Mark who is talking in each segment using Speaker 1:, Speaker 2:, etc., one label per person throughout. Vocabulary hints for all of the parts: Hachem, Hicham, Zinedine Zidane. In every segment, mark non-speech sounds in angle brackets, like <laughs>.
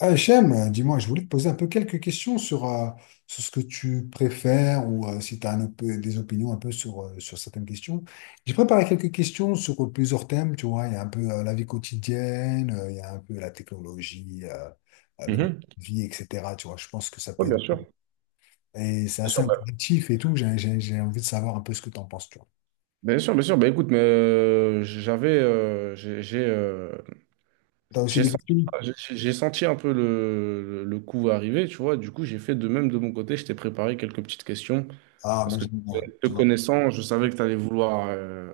Speaker 1: Hachem, dis-moi, je voulais te poser un peu quelques questions sur, sur ce que tu préfères ou si tu as des opinions un peu sur, sur certaines questions. J'ai préparé quelques questions sur plusieurs thèmes, tu vois, il y a un peu la vie quotidienne, il y a un peu la technologie, le mode
Speaker 2: Mhm.
Speaker 1: de vie, etc. Tu vois, je pense que ça peut
Speaker 2: Oui,
Speaker 1: être...
Speaker 2: bien sûr.
Speaker 1: Et c'est
Speaker 2: Bien
Speaker 1: assez
Speaker 2: sûr, bah,
Speaker 1: intuitif et tout, j'ai envie de savoir un peu ce que tu en penses, tu vois.
Speaker 2: bien sûr, bien sûr. Bah, écoute, mais j'avais,
Speaker 1: Tu as aussi
Speaker 2: j'ai
Speaker 1: des
Speaker 2: senti,
Speaker 1: questions?
Speaker 2: j'ai senti un peu le coup arriver, tu vois. Du coup, j'ai fait de même de mon côté. Je t'ai préparé quelques petites questions
Speaker 1: Ah,
Speaker 2: parce
Speaker 1: ben
Speaker 2: que
Speaker 1: j'aime bien,
Speaker 2: te
Speaker 1: tu vois.
Speaker 2: connaissant, je savais que tu allais vouloir,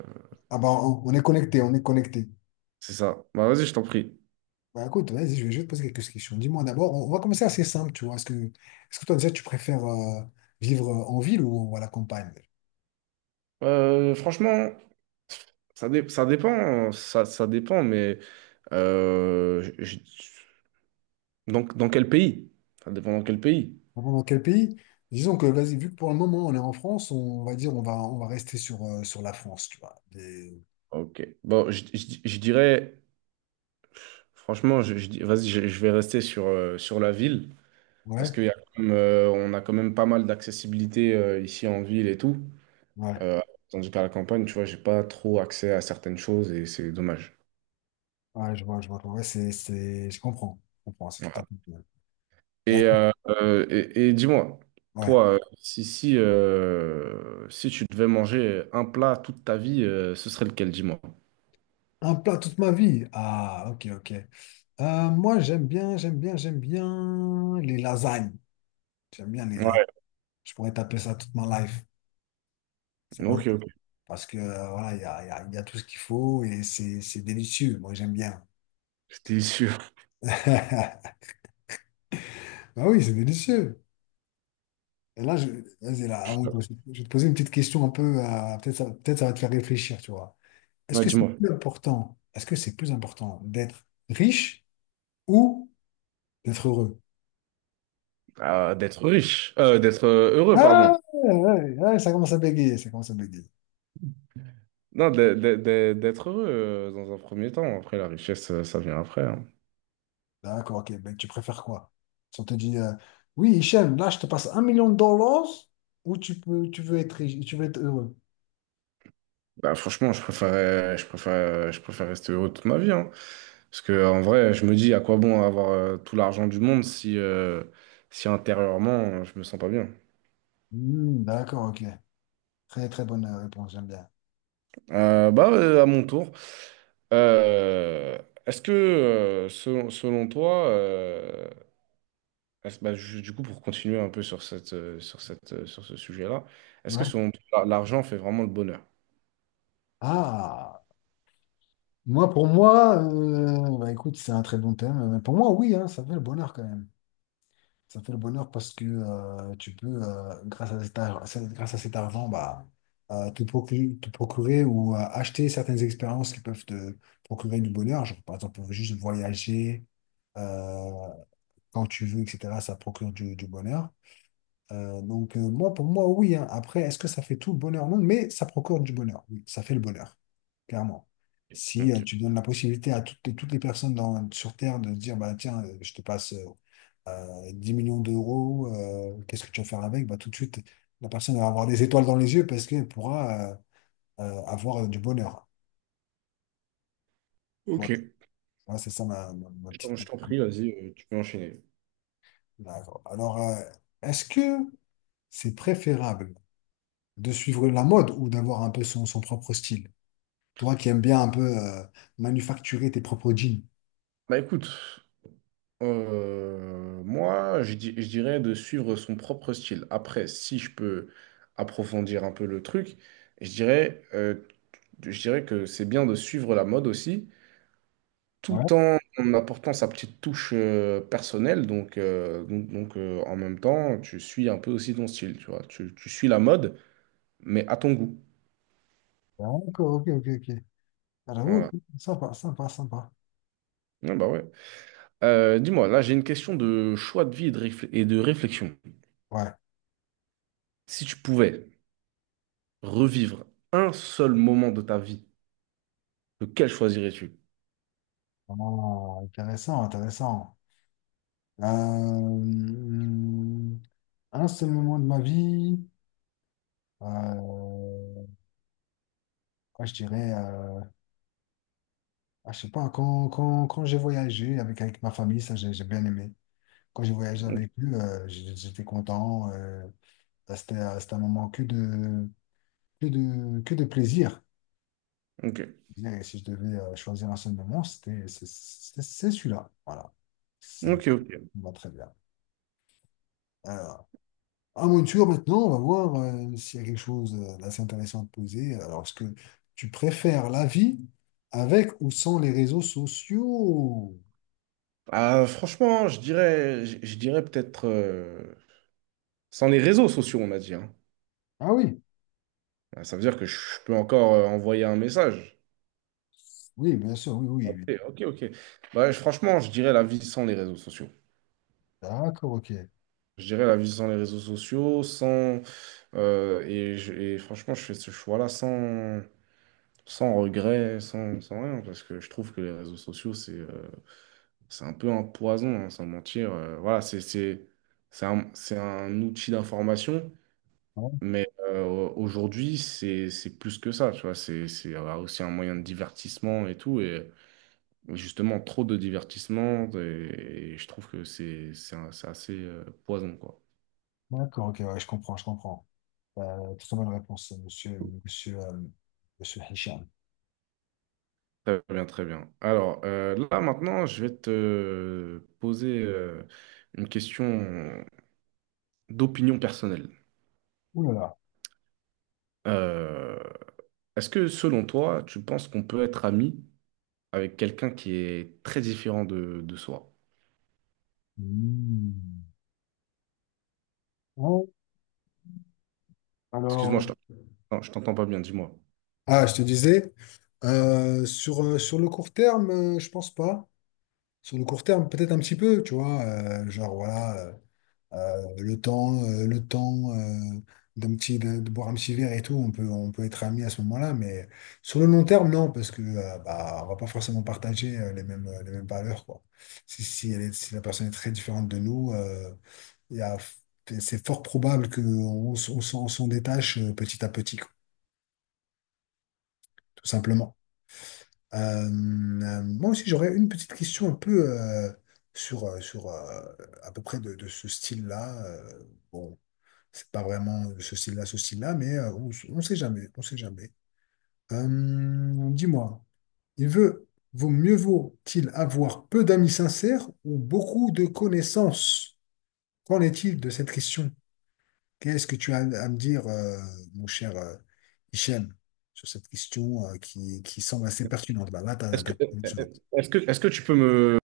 Speaker 1: Ah ben, on est connecté, on est connecté.
Speaker 2: c'est ça. Bah, vas-y, je t'en prie.
Speaker 1: Bah écoute, vas-y, je vais juste poser quelques questions. Dis-moi d'abord, on va commencer assez simple, tu vois. Est-ce que toi déjà tu préfères vivre en ville ou à la campagne?
Speaker 2: Franchement, ça dépend, ça dépend, mais euh, je- je- donc dans quel pays? Ça dépend dans quel pays.
Speaker 1: Vraiment, dans quel pays? Disons que, vas-y, vu que pour le moment on est en France, on va dire on va rester sur, sur la France, tu vois.
Speaker 2: Ok. Bon, je dirais. Franchement, vas-y, je vais rester sur, sur la ville parce
Speaker 1: Ouais,
Speaker 2: qu'il y a quand même, on a quand même pas mal d'accessibilité ici en ville et tout.
Speaker 1: ouais,
Speaker 2: Euh, Tandis qu'à la campagne, tu vois, j'ai pas trop accès à certaines choses et c'est dommage.
Speaker 1: ouais, je vois, je vois. Ouais, c'est... je comprends, c'est tout à
Speaker 2: Voilà.
Speaker 1: fait normal. Ouais, écoute,
Speaker 2: Et dis-moi,
Speaker 1: ouais.
Speaker 2: toi, si tu devais manger un plat toute ta vie, ce serait lequel, dis-moi?
Speaker 1: Un plat toute ma vie. Ah, ok, ok. Moi, j'aime bien les lasagnes. J'aime bien les lasagnes.
Speaker 2: Ouais,
Speaker 1: Je pourrais taper ça toute ma life. C'est pas mal.
Speaker 2: ok, ok,
Speaker 1: Parce que voilà, il y a tout ce qu'il faut et c'est délicieux. Moi, j'aime bien.
Speaker 2: j'étais sûr.
Speaker 1: <laughs> Ah oui, c'est délicieux. Et là, je, vas-y, là, je vais te poser une petite question un peu, peut-être peut-être ça va te faire réfléchir, tu vois.
Speaker 2: Ouais, dis-moi.
Speaker 1: Est-ce que c'est plus important d'être riche ou d'être heureux?
Speaker 2: D'être heureux, pardon.
Speaker 1: Ah, ouais, ça commence à bégayer, ça commence à bégayer.
Speaker 2: Non, d'être heureux dans un premier temps. Après, la richesse, ça vient après, hein.
Speaker 1: D'accord, ok, ben, tu préfères quoi? Si on te dit, oui, Hichem, là, je te passe un million de dollars ou tu veux être riche, tu veux être heureux?
Speaker 2: Bah, franchement, je préfère rester heureux toute ma vie, hein. Parce que, en vrai, je me dis à quoi bon avoir tout l'argent du monde si, si intérieurement, je me sens pas bien.
Speaker 1: Hmm, d'accord, ok. Très, très bonne réponse, j'aime bien.
Speaker 2: Bah, à mon tour. Euh, Est-ce que, selon toi, bah, du coup, pour continuer un peu sur sur ce sujet-là, est-ce que
Speaker 1: Ouais.
Speaker 2: selon toi, l'argent fait vraiment le bonheur?
Speaker 1: Ah, moi, pour moi, bah, écoute, c'est un très bon thème. Mais pour moi, oui, hein, ça fait le bonheur quand même. Ça fait le bonheur parce que tu peux, grâce à cet ar- c'est- grâce à cet argent, te procurer ou acheter certaines expériences qui peuvent te procurer du bonheur. Genre, par exemple, juste voyager euh, quand tu veux, etc. Ça procure du bonheur. Moi, pour moi, oui, hein. Après, est-ce que ça fait tout le bonheur? Non, mais ça procure du bonheur. Oui, ça fait le bonheur, clairement. Si
Speaker 2: Ok.
Speaker 1: tu donnes la possibilité à toutes les personnes sur Terre de se dire, bah, tiens, je te passe 10 millions d'euros, qu'est-ce que tu vas faire avec? Bah, tout de suite, la personne va avoir des étoiles dans les yeux parce qu'elle pourra avoir du bonheur. Voilà,
Speaker 2: Ok.
Speaker 1: moi, c'est ça ma petite.
Speaker 2: Donc, je t'en prie, vas-y, tu peux enchaîner.
Speaker 1: D'accord. Alors, est-ce que c'est préférable de suivre la mode ou d'avoir un peu son propre style? Toi qui aimes bien un peu manufacturer tes propres jeans.
Speaker 2: Bah écoute, moi, je dirais de suivre son propre style. Après, si je peux approfondir un peu le truc, je dirais, euh, je dirais que c'est bien de suivre la mode aussi,
Speaker 1: Ouais,
Speaker 2: tout en apportant sa petite touche personnelle. Donc, en même temps, tu suis un peu aussi ton style, tu vois. Tu suis la mode, mais à ton goût.
Speaker 1: d'accord, ok. Ah, j'avoue, ok,
Speaker 2: Voilà.
Speaker 1: sympa.
Speaker 2: Ah bah ouais. Dis-moi, là, j'ai une question de choix de vie et et de réflexion.
Speaker 1: Ouais,
Speaker 2: Si tu pouvais revivre un seul moment de ta vie, lequel choisirais-tu?
Speaker 1: vraiment intéressant, intéressant. Euh, hum, un seul moment de ma vie, euh, je dirais, je sais pas, quand j'ai voyagé avec, avec ma famille, ça j'ai bien aimé. Quand j'ai voyagé
Speaker 2: Ok,
Speaker 1: avec eux, j'étais content. C'était un moment que de plaisir.
Speaker 2: ok,
Speaker 1: Disais, si je devais choisir un seul moment, c'est celui-là. Voilà. Ça me
Speaker 2: ok, ok.
Speaker 1: va très bien. Alors, à mon tour maintenant, on va voir s'il y a quelque chose d'assez intéressant à te poser. Alors, est-ce que tu préfères la vie avec ou sans les réseaux sociaux?
Speaker 2: Ah, franchement, je dirais peut-être sans les réseaux sociaux, on a dit, hein.
Speaker 1: Ah oui,
Speaker 2: Ah, ça veut dire que je peux encore envoyer un message.
Speaker 1: oui, bien sûr, oui, oui,
Speaker 2: Ok,
Speaker 1: oui.
Speaker 2: ok, ok. Bah, franchement, je dirais la vie sans les réseaux sociaux.
Speaker 1: D'accord, ok.
Speaker 2: Je dirais la vie sans les réseaux sociaux, sans et, et franchement, je fais ce choix-là sans sans regret, sans rien, parce que je trouve que les réseaux sociaux, c'est un peu un poison, hein, sans mentir. Voilà, c'est un outil d'information,
Speaker 1: Ouais,
Speaker 2: mais aujourd'hui, c'est plus que ça, tu vois. C'est, aussi un moyen de divertissement et tout. Et justement, trop de divertissement, et je trouve que c'est assez poison, quoi.
Speaker 1: d'accord, ok, ouais, je comprends, je comprends. Très bonne réponse, monsieur, monsieur, euh, monsieur Hicham.
Speaker 2: Très bien, très bien. Alors, là, maintenant, je vais te poser une question d'opinion personnelle.
Speaker 1: Ouh là là.
Speaker 2: Euh, Est-ce que selon toi, tu penses qu'on peut être ami avec quelqu'un qui est très différent de soi?
Speaker 1: Hmm. Bon,
Speaker 2: Excuse-moi,
Speaker 1: alors,
Speaker 2: je t'entends pas bien, dis-moi.
Speaker 1: ah, je te disais, sur le court terme, je pense pas. Sur le court terme, peut-être un petit peu, tu vois, genre voilà, le temps d'un petit, de boire un petit verre et tout, on peut être amis à ce moment-là, mais sur le long terme, non, parce que bah, on va pas forcément partager les mêmes valeurs, quoi. Si la personne est très différente de nous, il y a- c'est fort probable qu'on on, s- on s'en détache petit à petit, quoi, tout simplement. Euh, moi aussi, j'aurais une petite question un peu sur à peu près de ce style-là. Bon, c'est pas vraiment ce style-là, mais on sait jamais, on sait jamais. Dis-moi, il veut, vaut mieux vaut-il avoir peu d'amis sincères ou beaucoup de connaissances? Qu'en est-il de cette question? Qu'est-ce que tu as à me dire, mon cher Hichem, sur cette question qui semble assez pertinente? Bah, là,
Speaker 2: Est-ce que, est-ce que tu peux me,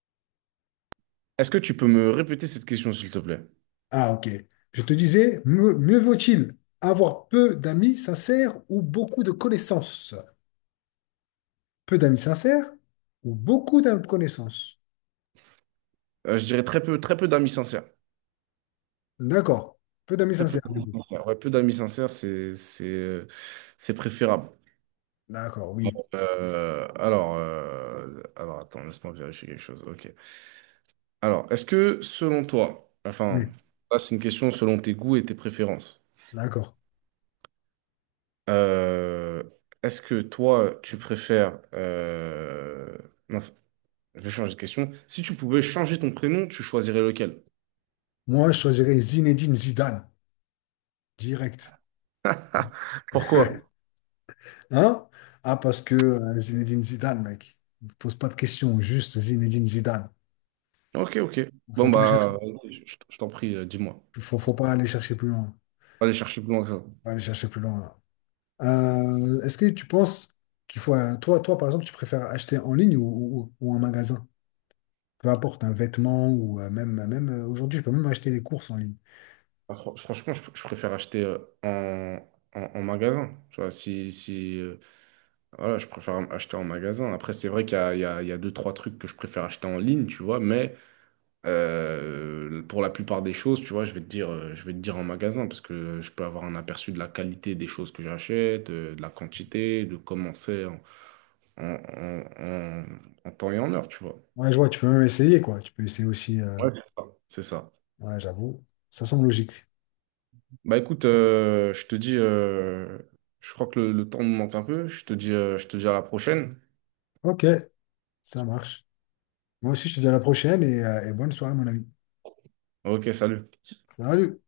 Speaker 2: est-ce que tu peux me répéter cette question, s'il te plaît?
Speaker 1: ah, ok. Je te disais, mieux vaut-il avoir peu d'amis sincères ou beaucoup de connaissances? Peu d'amis sincères ou beaucoup de connaissances?
Speaker 2: Je dirais très peu d'amis sincères.
Speaker 1: D'accord. Peu d'amis
Speaker 2: Très peu
Speaker 1: sincères, du
Speaker 2: d'amis
Speaker 1: coup.
Speaker 2: sincères. Ouais, peu d'amis sincères, c'est préférable.
Speaker 1: D'accord, oui.
Speaker 2: Euh, alors, attends, laisse-moi vérifier quelque chose. Ok. Alors, est-ce que selon toi, enfin,
Speaker 1: Oui,
Speaker 2: là, c'est une question selon tes goûts et tes préférences.
Speaker 1: d'accord.
Speaker 2: Euh, est-ce que toi, tu préfères non, je vais changer de question. Si tu pouvais changer ton prénom, tu choisirais lequel?
Speaker 1: Moi, je choisirais Zinedine Zidane, direct.
Speaker 2: <laughs> Pourquoi?
Speaker 1: <laughs> Hein? Ah, parce que Zinedine Zidane, mec. Ne pose pas de questions, juste Zinedine Zidane.
Speaker 2: Ok, ok.
Speaker 1: Faut
Speaker 2: Bon,
Speaker 1: pas chercher-
Speaker 2: bah, je t'en prie, dis-moi.
Speaker 1: faut
Speaker 2: Faut pas
Speaker 1: pas aller chercher plus loin. Faut
Speaker 2: aller chercher plus loin que ça.
Speaker 1: pas aller chercher plus loin. Est-ce que tu penses qu'il faut, toi, toi, par exemple, tu préfères acheter en ligne ou en magasin? Peu importe, un vêtement ou même aujourd'hui, je peux même acheter les courses en ligne.
Speaker 2: Bah, franchement, je préfère acheter en magasin. Tu vois, si, si, voilà, je préfère acheter en magasin. Après, c'est vrai qu'il y a deux, trois trucs que je préfère acheter en ligne, tu vois, mais pour la plupart des choses, tu vois, je vais te dire en magasin parce que je peux avoir un aperçu de la qualité des choses que j'achète, de la quantité, de comment c'est en, en- en- en- en temps et en heure, tu vois.
Speaker 1: Ouais, je vois, tu peux même essayer, quoi. Tu peux essayer aussi.
Speaker 2: Ouais, c'est ça. C'est ça.
Speaker 1: Ouais, j'avoue, ça semble logique.
Speaker 2: Bah écoute, je te dis, je crois que le temps me manque un peu. Je te dis à la prochaine.
Speaker 1: Ok, ça marche. Moi aussi, je te dis à la prochaine et bonne soirée, mon ami.
Speaker 2: Ok, salut.
Speaker 1: Salut!